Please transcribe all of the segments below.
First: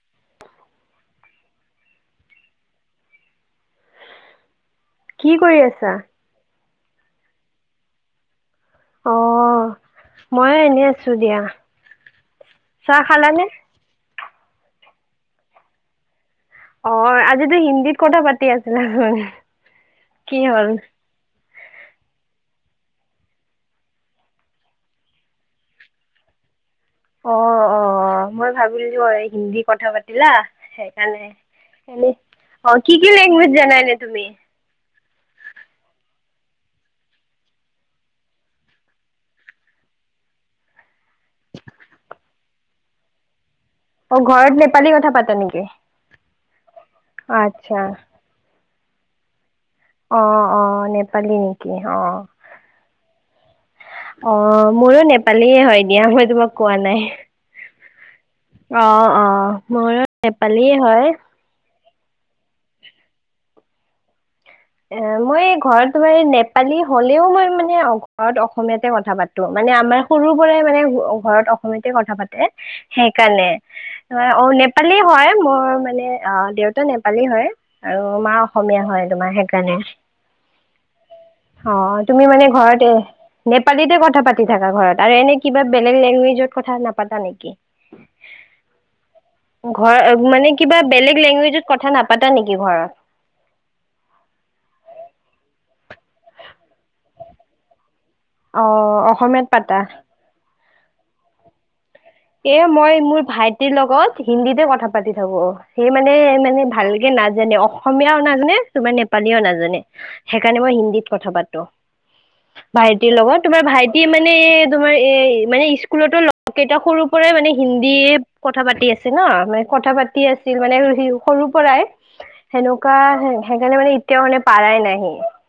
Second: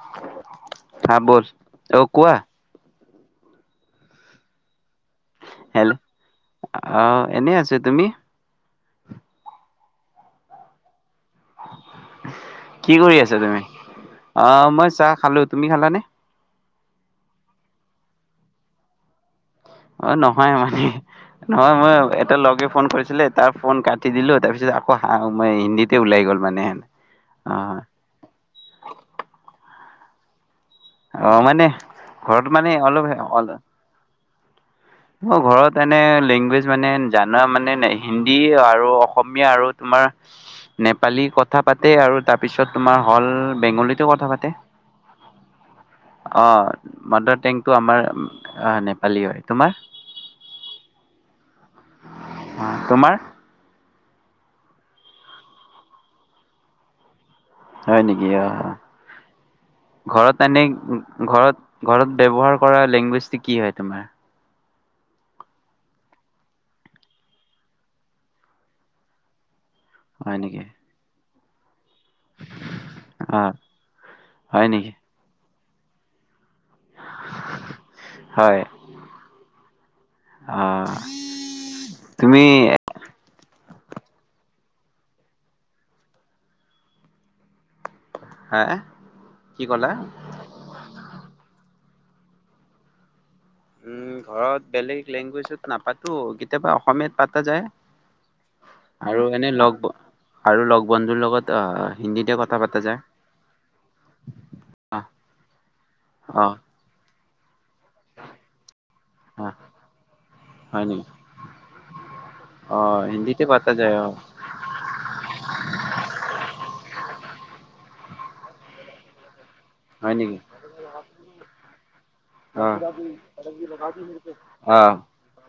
[unintelligible] অ', কোৱা। কি কৰি আছা? আহ, এনেই আছে। তুমি? অঁ, মইও এনে আছো আছো দিয়া। কি চাহ কৰি আছা খালানে? তুমি অ', মই চাহ খালো। তুমি খালানে? অ', আজিতো হিন্দীত কথা পাতি আছিলা মানে? অ', নহয় মানে নহয় মই এটা লগে ফোন কৰিছিলে তাৰ ফোন কাটি দিলো তাৰ পিছত আকৌ হা মই হিন্দীতে ওলাই গ'ল। মানে অ', অ', মই ভাবিলো এই হিন্দী কথা পাতিলা। সেইকাৰণে অ মানে এনে। ঘৰত মানে অ', কি কি লেংগুৱেজ জানা তুমি? মোৰ ঘৰত এনে লেংগুৱেজ মানে জানা মানে হিন্দী আৰু অসমীয়া আৰু তোমা াৰ নেপালী কথা পাতে আৰু তাৰপিছত তোমাৰ হ'ল বেংগলীতো অ', কথা ঘৰত নেপালী কথা পাতা নেকি? অঁ, মাদাৰ টেংকটো আচ্ছা, আমাৰ নেপালী হয়। তোমাৰ? অ', অ', নেপালি নি! তোমাৰ? অ', মোৰো নেপালীয়ে হয় দিয়া, মই তোমাক কোৱা নাই। হয় নেকি? অ', অ', মোৰো ঘৰত এনে, নেপালীয়ে হয়। ঘৰত ঘৰত ব্যৱহাৰ কৰা লেংগুৱেজটো কি হয় তোমাৰ? এ মই ঘৰত তোমাৰ নেপালী হলেও মই মানে ঘৰত অসমীয়াতে কথা পাতো। মানে আমাৰ সৰু হয় নেকি পৰাই মানে ঘৰত অসমীয়া পা, অ সেইকাৰণে, অ', হয় নেকি নেপালী হয় মোৰ মানে, অ দেউতা নেপালী হয় আৰু মা অসমীয়া হয় তোমাৰ, সেই জানে। অ অ', তুমি মানে ঘৰতে নেপালীতে কথা পাতি থকা ঘৰত আৰু এনে কিবা বেলেগ লেংগুৱেজত কথা নাপাতা নেকি? হা কি ক'লা ঘৰ, মানে কিবা বেলেগ লেংগুৱেজত কথা নাপা পাতা নেকি ঘৰত? উম, ঘৰত বেলেগ লেংগুৱেজত নাপাতো কেতিয়াবা অসমীয়াত পাতা যায়। অ আৰু অসমীয়াত এনেই লগ পাতা ব আৰু লগ বন্ধুৰ লগত অ। এ মই মোৰ ভাইটিৰ লগত হিন্দীতে কথা অ পাতি থাকো সেই মানে অ মানে ভালকে নাচ। অসমীয়াও নাজানে তোমাৰ নেপালীও অ নাজানে সেইকাৰণে মই হয় নেকি হিন্দীত কথা পাতোঁ। অ ভাইটিৰ লগত হিন্দীতে তোমাৰ পতা যায় ভাইটি অ মানে এ তোমাৰ এ মানে স্কুলতো লগৰ কেইটা সৰু। হিন্দী কথা পাতি আছে নহ আমাৰ। কথা হয় পাতি নেকি আছিল মানে সৰুৰ পৰাই অ সেনেকুৱা সেইকাৰণে মানে এতিয়া মানে পাৰ। অ [unintelligible]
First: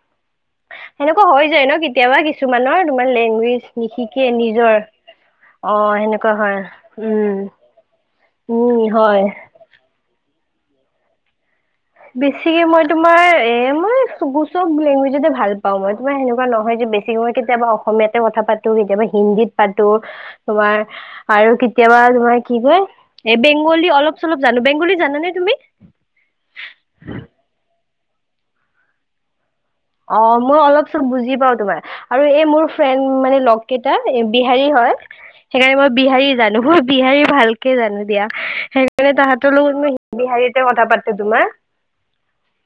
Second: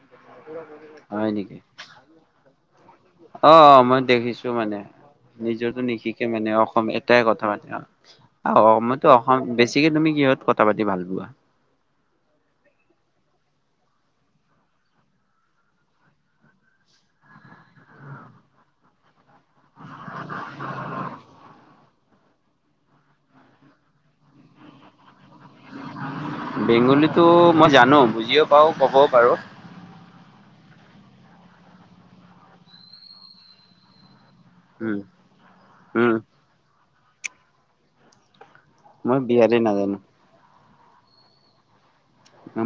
সেনেকুৱা হয় হৈ নেকি? যায় ন কেতিয়াবা কিছুমানৰ তোমাৰ লেংগুৱেজ নিশিকে নিজৰ। অ নিজটো নিশিকে সেনেকুৱা মানে হয় অসম এটাই উম কথা পাতে। উম অসমতো হয় অসম বেছিকে তুমি কিহত কথা পাতি ভাল পোৱা? বেছিকে, মই তোমাৰ এ, মই চব, চব লেংগুৱেজতে ভাল পাও, মই তোমাৰ সেনেকুৱা নহয় যে বেছিকয় কেতিয়াবা অসমীয়াতে কথা পাতো কেতিয়াবা হিন্দীত পাতো তোমাৰ আৰু কেতিয়াবা। [unintelligible] কি কয় এই বেংগলী অলপ চলপ জানো বেংগলী জানানে তুমি। বেংগলীতো মই জানো বুজিও পাওঁ ক'বও পাৰোঁ। অ মই অলপ চলপ বুজি পাওঁ তোমাৰ আৰু এই মোৰ ফ্ৰেণ্ড মানে লগ কেইটা। বিহাৰী হয় উম, সেইকাৰণে মই উম, বিহাৰী জানো বিহাৰী ভালকে জানো দিয়া। সেইকাৰণে মই বিহাৰী তাহাঁতৰ লগত নাজানো। বিহাৰীতে কথা পাতোঁ তোমাৰ।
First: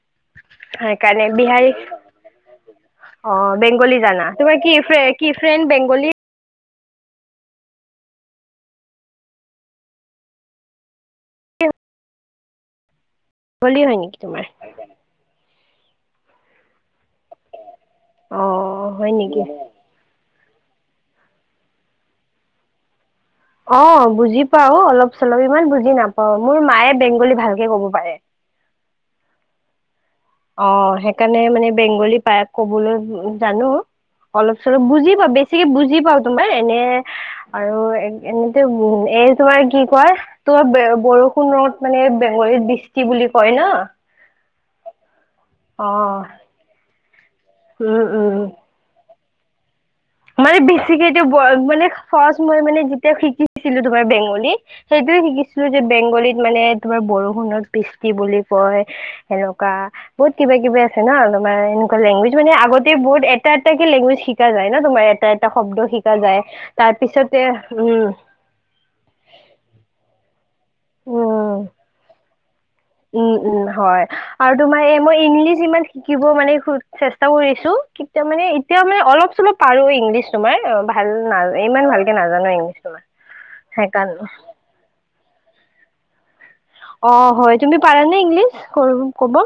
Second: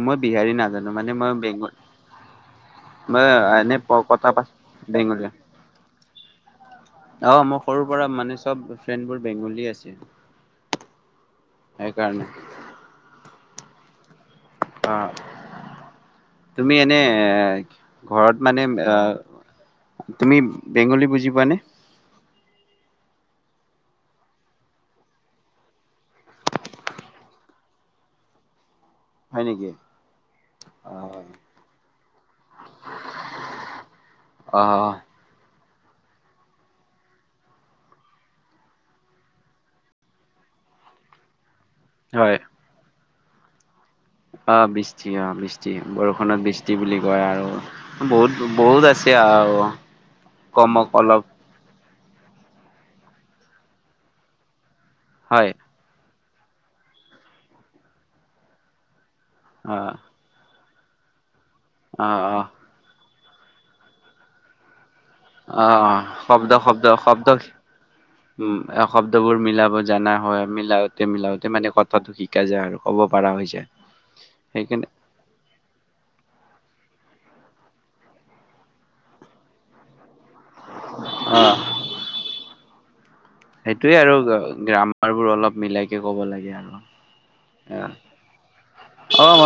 মই বিহাৰী নাজানোঁ মানে সেইকাৰণে মই বিহাৰী বেংগলী। মই অ বেংগলী এনেই জানা কথা তোমাৰ কি পাতোঁ ফ্ৰে- কি বেংগলী। ফ্ৰেণ্ড বেংগলী অ মোৰ সৰুৰ পৰা মানে চব ফ্ৰেণ্ডবোৰ বেংগলী আছে। সেইকাৰণে। বলি হয় নেকি তোমাৰ। অ' তুমি এনে এ ঘৰত মানে অ' হয় নেকি? আহ তুমি। বেংগলী বুজি পোৱানে। অ বুজি পাওঁ অলপ চলপ ইমান বুজি নাপাওঁ মোৰ মায়ে বেংগলী ভালকে ক'ব পাৰে। [inaudible] হয় নেকি। অ সেইকাৰণে মানে বেংগলী পায়াক কবলৈ জানো। অলপ চলপ অ', বুজি পাওঁ বেছিকে বুজি পাওঁ তোমাৰ এনে। আৰু এ এনেতে উম এ তোমাৰ কি কয় তোমাৰ বৰষুণত। মানে হয় বেংগলীত বৃষ্টি বুলি কয় নহ। অ বৃষ্টি অ বৃষ্টি অ' বৰষুণত বৃষ্টি বুলি কয় উম আৰু। উম বহুত বহুত আছে আহ। মানে বেছিকে মানে ফাষ্ট মই মানে যেতিয়া শিকিছিলো তোমাৰ বেংগলী। সেইটোয়ে হয় শিকিছিলো যে বেংগলীত মানে তোমাৰ বৰষুণত বৃষ্টি বুলি কয়। এনেকুৱা অ', বহুত কিবা কিবি আছে নহ তোমাৰ এনেকুৱা অ', লেংগুৱেজ অ'। মানে আগতে বহুত। এটা এটাকে লেংগুৱেজ শিকা যায় না তোমাৰ এটা এটা অ', শব্দ অ শিকা যায় শব্দ শব্দ তাৰ শব্দ পিছতে উম। উম শব্দবোৰ মিলাব জানা হয় মিলাওতে মিলাওতে উম মানে কথাটো শিকা যায় আৰু। ক'ব পাৰা উম হৈ উম যায়। হয় আৰু তোমাৰ সেইকাৰণে এই মই ইংলিছ ইমান শিকিব মানে। চেষ্টা কৰিছোঁ কেতিয়া মানে এতিয়া মানে অলপ চলপ পাৰোঁ ইংলিছ। তোমাৰ ভাল অ', নাজ ইমান ভালকে নাজানো ইংলিছ তোমাৰ। সেইটোয়ে আৰু সেইকাৰণে গ্ৰামাৰ বোৰ অলপ মিলাই কে ক'ব লাগে আৰু। অ হয় তুমি অ', পাৰা নে ইংলিছ ক'ব।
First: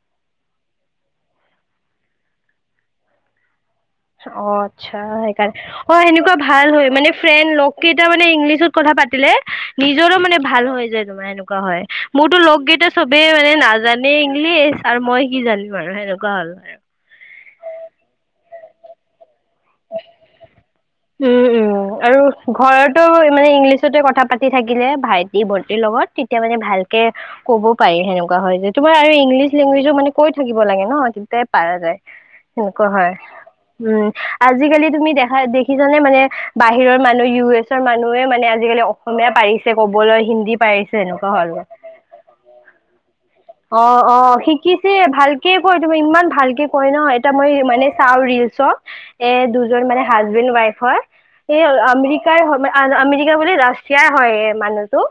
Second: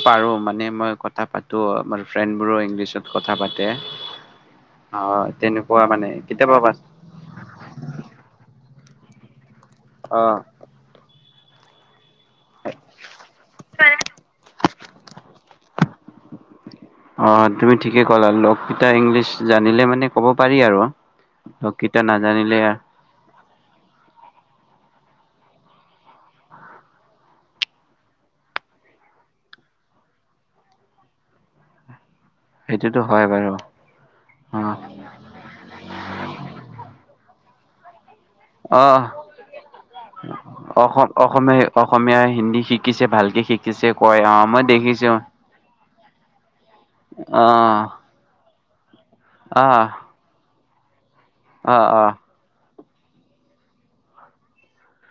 পাৰোঁ মানে মই কথা পাতো আমাৰ ফ্ৰেণ্ড বোৰো ইংলিছত কথা পাতো। অ আচ্ছা সেইকাৰণে তেনেকুৱা অ মানে সেনেকুৱা কেতিয়াবা ভাল বাছ হয় মানে ফ্ৰেণ্ড লগ। কেইটা মানে ইংলিছত কথা পাতিলে নিজৰো মানে অ'। ভাল হৈ যায় তোমাৰ এনেকুৱা হয়। মোৰতো লগ কেইটা চবেই মানে নাজানেই ইংলিছ আৰু মই কি জানিম আৰু সেনেকুৱা হ'ল আৰু। অ' তুমি ঠিকে ক'লা লগ কেইটা ইংলিছ জানিলে মানে ক'ব পাৰি আৰু। উম উম লগকেইটা আৰু নাজানিলে ঘৰতো। মানে ইংলিছতে কথা পাতি থাকিলে ভাইটি ভণ্টিৰ লগত তেতিয়া মানে ভালকে ক'ব পাৰি সেনেকে তেনেকুৱা হয় যে তোমাৰ আৰু ইংলিছ লেংগুৱেজো মানে কৈ থাকিব লাগে ন কিন্তুে পাৰা যায়। সেনেকুৱা সেইটোতো হয়। বাৰু উম, অ'। আজিকালি তুমি দেখা দেখি চানে মানে বাহিৰৰ মানুহ ইউ এছৰ মানুহ ে মানে আজিকালি অ' অসমীয়া পাৰিছে কবলৈ হিন্দী পাৰিছে অসম সেনেকুৱা হ'ল। অসমীয়া অসমীয়া হিন্দী শিকিছে ভালকে শিকিছে অ', কয় অ', মই শিকিছে দেখিছোঁ। ভালকে কৰি ইমান ভালকে কয় নহ এটা মই অ' মানে চাওঁ ৰিলচত এ দুজন অ' মানে হাছ। ৱাইফ হয় অ' অ' আমেৰিকাৰ। আমেৰিকা বুলি ৰাছিয়াৰ হয় মানুহটো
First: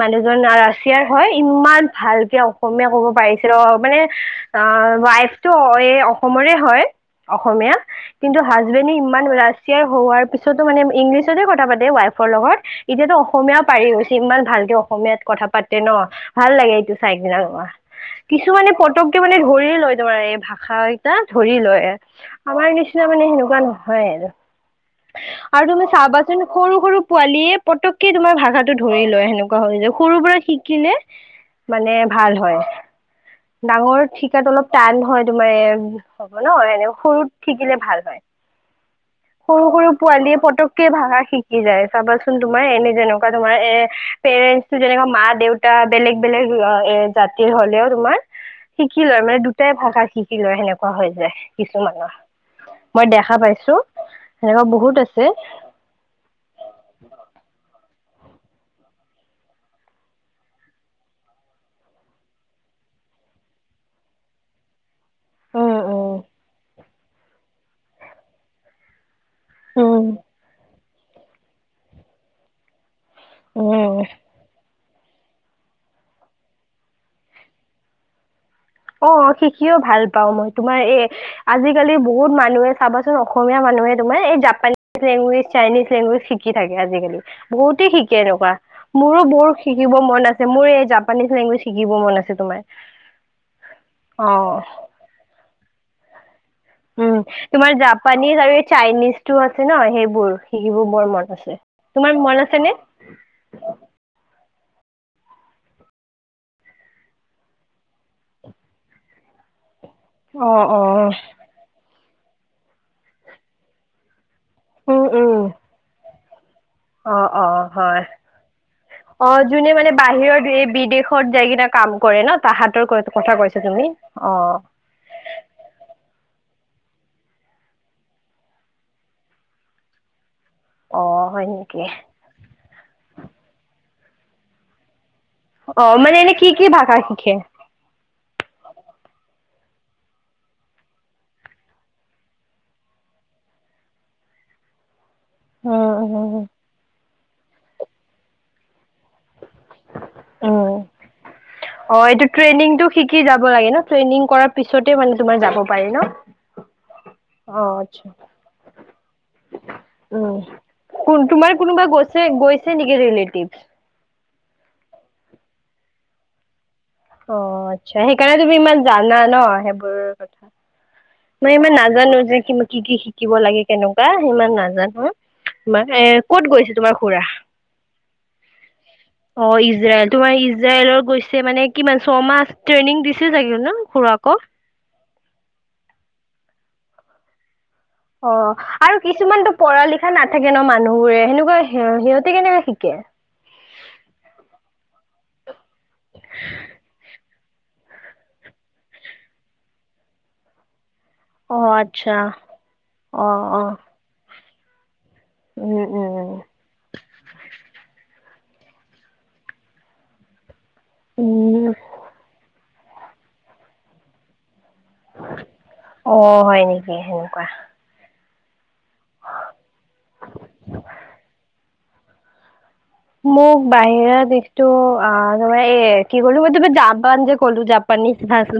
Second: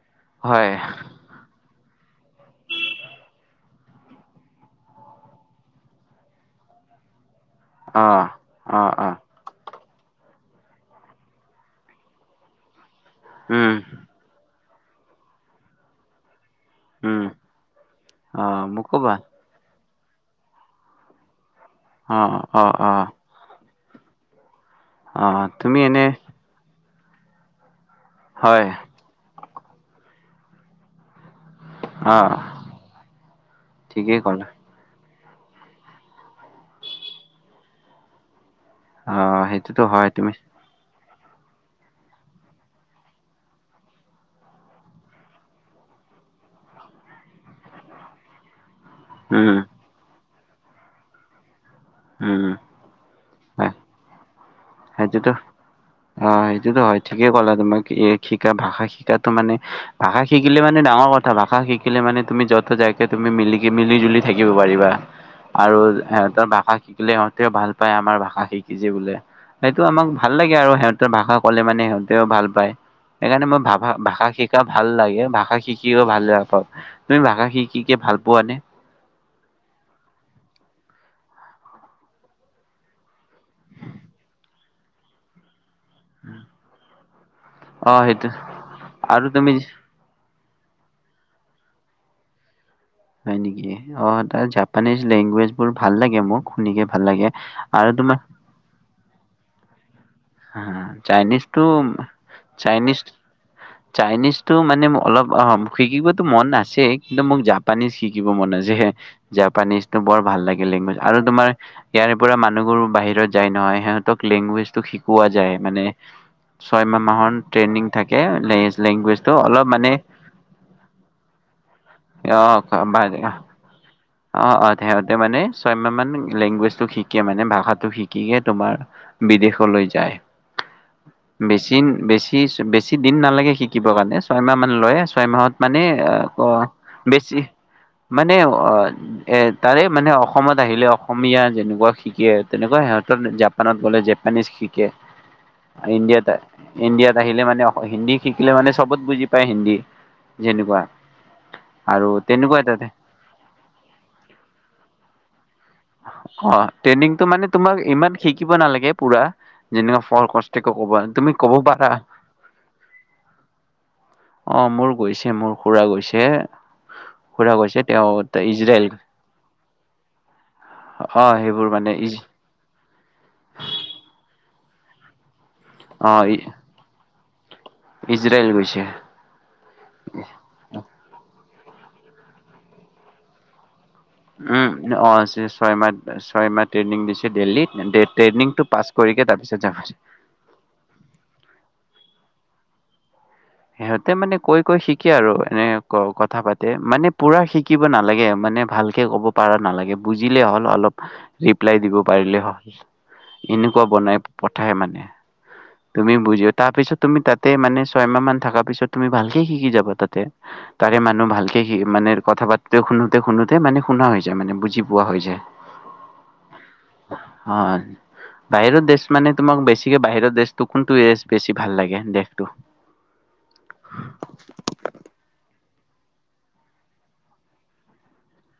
মানুহজন হয় ৰাছিয়াৰ হয় ইমান। ভালকে অসমীয়া ক'ব পাৰিছিল মানে অ ৱাইফটো এই অসমৰে হয়। অসমীয়া অ'। কিন্তু হাজবেণ্ডে অ' অ' ইমান। [unintelligible] হোৱাৰ পিছতো মানে ইংলিছতে কথা পাতে ৱাইফৰ লগত। এতিয়াতো অসমীয়াও উম পাৰি গৈছে, ইমান ভালকে অসমীয়াত কথা পাতে ন। ভাল লাগে এইটো উম চাইকিনে ৰবা, অ' কিছুমানে মোকো ভাল পটককে মানে ধৰিয়ে লৈ তোমাৰ এই ভাষা কেইটা ধৰি লয়, অ' আমাৰ অ' নিচিনা অ'। মানে সেনেকুৱা নহয় আৰু। অ' আৰু তুমি এনে চাবাচোন সৰু সৰু পোৱালিয়ে পতকে তোমাৰ হয় ভাষাটো ধৰি লয় সেনেকুৱা হল যে সৰু পৰা শিকিলে মানে অ' ভাল হয়। ঠিকেই ডাঙৰত ক'লা শিকাতো অলপ টান হয় তোমাৰ হ'ব ন, এনে সৰুত শিকিলে ভাল হয়। অ' সৰু সেইটোতো সৰু হয় তুমি পোৱালীয়ে পটককে ভাষা শি শিকি যায় চাবাচোন তোমাৰ এনে যেনেকুৱা তোমাৰ, এ পেৰেণ্টো যেনেকা মা দেউতা বেলেগ বেলেগ এ জাতিৰ হ'লেও তোমাৰ শিকি লয় মানে উম। দুটাই ভাষাত শিকি লয়, সেনেকুৱা হৈ যায় কিছুমানৰ, উম, মই দেখা হয় পাইছো। চো। সেইটোতো অ', সেইটোতো হয় ঠিকেই কলা তোমাক, এ শিকা ভাষা শিকা মানে ভাষা শিকিলে মানে ডাঙৰ কথা ভাষা শিকিলে মানে তুমি যত যাকে তুমি মি মিলিকি, মিলি জুলি থাকিব পাৰিবা। আৰু উম উম সিহঁতৰ ভাষা শিকিলে সিহঁতে ভাল পায় আমাৰ ভাষা শিকিছে বোলে। সেইটো উম আমাক ভাল লাগে আৰু সিহঁতৰ ভাষা কলে মানে সিহঁতেও ভাল পায়। সেইকাৰণে মই ভা, উম ভাষা শিকা ভাল লাগে ভাষা শিকিও ভাল পাও, তুমি ভাষা শিকিকে ভাল পোৱা নে? অ শিকিও ভাল পাও মই, তোমাৰ এ আজিকালি বহুত মানুহে চাবাচোন অসমীয়া মানুহে এই জাপানী লেংগোৱেজ চাইনিজ লেংগুৱেজ শিকি থাকে আজিকালি বহুতেই অ' শিকে সেইটো এনেকুৱা মোৰো আৰু তুমি বহু শিকিব মন আছে। মোৰ এই জাপানিজ লেংগুৱেজ শিকিব মন আছে তোমাৰ। হয় নেকি? অ', তাৰ জাপানীজ লেংগুৱেজ বোৰ ভাল লাগে মোক। শুনিকে ভাল উম, লাগে। তোমাৰ জাপানিজ আৰু এই চাইনিজ টো আছে ন? সেইব বোৰ হা, শিকিবোৰ বৰ মন আছে চাইনিজটো, তোমাৰ মন আছে নে? তো মানে অলপ অ শিকিবতো মন আছে কিন্তু মোক জাপানিজ শিকিব মন আছে। হ জাপানিজ বৰ ভাল অ লাগিল অ লেংগুৱেজ আৰু তোমাৰ ইয়াৰে পৰা মানুহবোৰ বাহিৰত যায় নহয় সিহঁতক লেংগুৱেজ টো উম শিকোৱা উম যায় মানে ছয়মাহ অ', মাহৰ অ', ট্ৰেইনিং হয়। থাকে লেংগুৱেজটো অ', অলপ যোনে মানে বাহিৰত এই বিদেশত যাই কিনা কাম কৰে ন, তাহাতৰ অ', কথা কৈছ তুমি? অ', অ', সিহঁতে মানে ছয় মাহমান লেংগুৱেজ তো শিকে মানে ভাষাটো শিকিকে তোমাৰ বিদেশলৈ যায়। অ হয় বেছি, নেকি বেছি, বেছি দিন নালাগে শিকিবৰ কাৰণে ছয়মাহ মান লৈ আছ ছয় মাহত মানে অ এনে কি কি ভাষা শিকে বেছি, মানে, অ এ তাৰে মানে অসমত আহিলে অসমীয়া যেনেকুৱা শিকে আৰু তেনেকুৱা সিহঁতৰ জাপানত গ'লে যা জাপানীজ শিকে। উম উম ইণ্ডিয়াত, ইণ্ডিয়াত আহিলে মানে হিন্দী শিকিলে মানে চবত বুজি পায় হিন্দী। উম যেনেকুৱা অ আৰু এইটো তেনেকুৱা এটা ট্ৰেইনিংটো শিকি যাব লাগে ন? ট্ৰেইনিং কৰাৰ পিছতে মানে তুমাৰ যাব পাৰি ন। অ' ট্ৰেইনিংটো মানে অ তোমাক আচ্ছা ইমান শিকিব নালাগে পুৰা যেনেকুৱা ফল উম কষ্ট কব কোন তুমি। ক'ব তোমাৰ কোনোবা পাৰা গৈছে গৈছে নেকি ৰিলেটিভ। অ' মোৰ গৈছে মোৰ খুৰা গৈছে। খুৰা অ' গৈছে আচ্ছা তেওঁ সেইকাৰণে তুমি ইমান ইজৰাইল জানা ন সেইবোৰ কথা। অ মই সেইবোৰ ইমান মানে ইজ নাজানো যে কি, কি কি শিকিব লাগে কেনেকুৱা ইমান নাজানো। তোমাৰ এ অ ক'ত গৈছে তোমাৰ খুৰা? ইজৰাইল গৈছে অ', ইজৰাইল তোমাৰ ইজৰাইলত গৈছে মানে কিমান ছমাহ ট্ৰেইনিং দিছিল চাগে ন? খুৰাকক উম', অ', ছয় মাহ ছয় মাহ ট্ৰেইনিং দিছে দেল্লিত। অ' আৰু কিছুমানতো যাব পঢ়া লিখা নাথাকে ন মানুহবোৰে সেনেকুৱা সিহঁত কেনে শিকে সিহঁতে মানে কৈ কৈ শিকে আৰু এনে কথা পাতে মানে পুৰা শিকিব নালাগে মানে। ম ভালকে ক'ব পৰাৰা নালাগে বুজিলেই হ'ল অলপ। অ ৰিপ্লাই দিব আচ্ছা পাৰিলে সহজ অ অ এনেকুৱা বনাই। পঠায় মানে উম তুমি উম বুজিও তাৰ পিছত তুমি তাতে মানে ছয়মাহ মান। থ পিছত তুমি ভালকে শিকি যাবা তাতে তাৰে মানুহ ভালকে উম শ মানে কথা। শুতে শুতে মানে শুনা হৈ যায় বুজি [unintelligible] ৱা হৈছে অ হয় নেকি সেনেকুৱা অ'। বাহিৰৰ দেশ মানে তোমাক বেছিকে বাহিৰৰ দেশটো কোনটো বেছি ভাল লাগে দেশটো। মোক বাহিৰা দিশতটো আৰু মই এ কি কলো মই তম জাপান যে ক'লো জাপানি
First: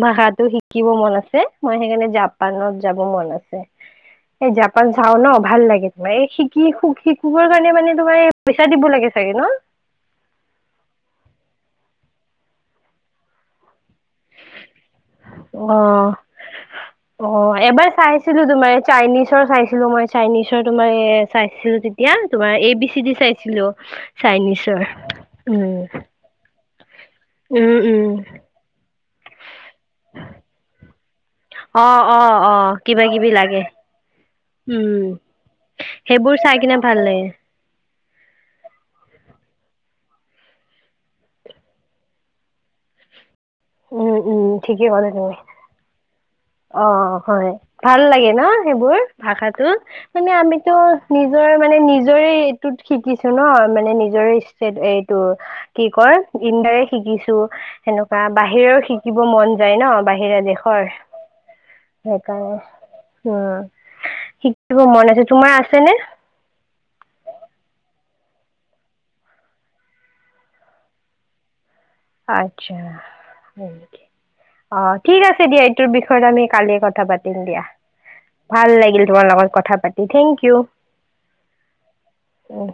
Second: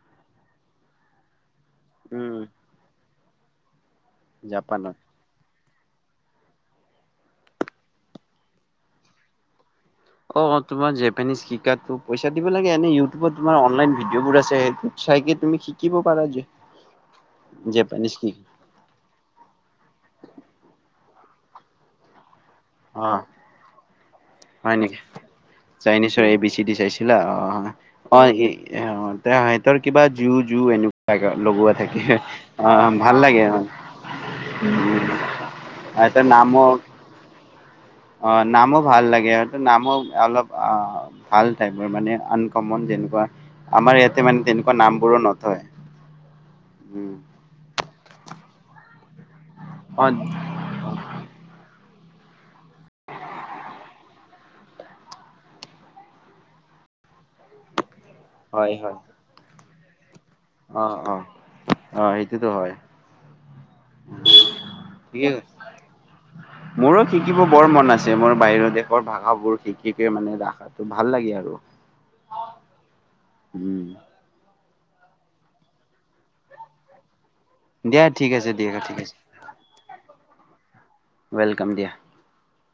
ভাষাটো শিকিব মন আছে। মই সেইকাৰণে উম জাপানত যাব মন আছে এই জাপান জাপানত চাও ন ভাল লাগে। ম এই শিকি শিকৰ কাৰণে মানে তোমাৰ পইচা দিব লাগে চাগে ন। অ' তোমাৰ জেপানিজ শিকাটো পইচা দিব লাগে এনে ইউটিউবত তোমাৰ অনলাইন ভিডিঅ' বোৰ আছে সেইটো তুমি ন শিকিব অ পাৰা যে। অ' এবাৰ জেপানিজ কি চাইছিলো তোমাৰ চাইনিজৰ চাইছিলো মই চাইনিজৰ তোমাৰ চাইছিলো তেতিয়া তোমাৰ A B C O D চাইছিলো হয় চাইনিজৰ নেকি উম। ছিলা অ', উম অ', অ' উম সিহতৰ কিবা জু জু এনেকুৱা লগোৱা অ থাকিল। অ অ' কিবা ভাল কিবি লাগে। উম এটা সেইবোৰ নাম। চাই কিনে ভাল লাগে অ' নামো ভাল লাগে হয়ো নামো অলপ ভাল ঠাইপৰ মানে আনকমন যেনেকুৱা আমাৰ উম ইয়াতে মানে উম তেনেকুৱা ঠিকেই নাম ক'লা বোৰো তুমি নথয়। উম, অ' হয় ভাল লাগে ন। সেবোৰ ভাষাটো অ' মানে আমিতো নিজৰ মানে নিজৰে তত শিকিছো ন মানে নিজৰে এইটো কি কৰ ইণ্ডাৰে শিকিছো সেনেকুৱা। হয় বাহিৰও হয় শিকিব মন যায় ন বাহিৰা দেশৰ। অ' অ' অ' সেইটোতো সেইকাৰণে হয় উম শিকিব মন আছে ঠিকে কৈছে। তোমাৰ আছে নে। মোৰো শিকিব বৰ মন আছে। যে মোৰ বাহিৰৰ দেশৰ ভাষাাবোৰ শিকিক মানে ৰাখাতটো ভাল লাগে আৰু। আচ্ছা উম, হয়। অ' ঠিক আছে দিয়া এইটোৰ বিষয়ত আমি কালিয়ে কথা পাতি ম দিয়া ঠিক আছে ভাল দিয়া ঠিক লাগিল আছে। তোমাৰ লগত কথা পাতি থেংক ইউ। ৱেলকাম দিয়া। অ'।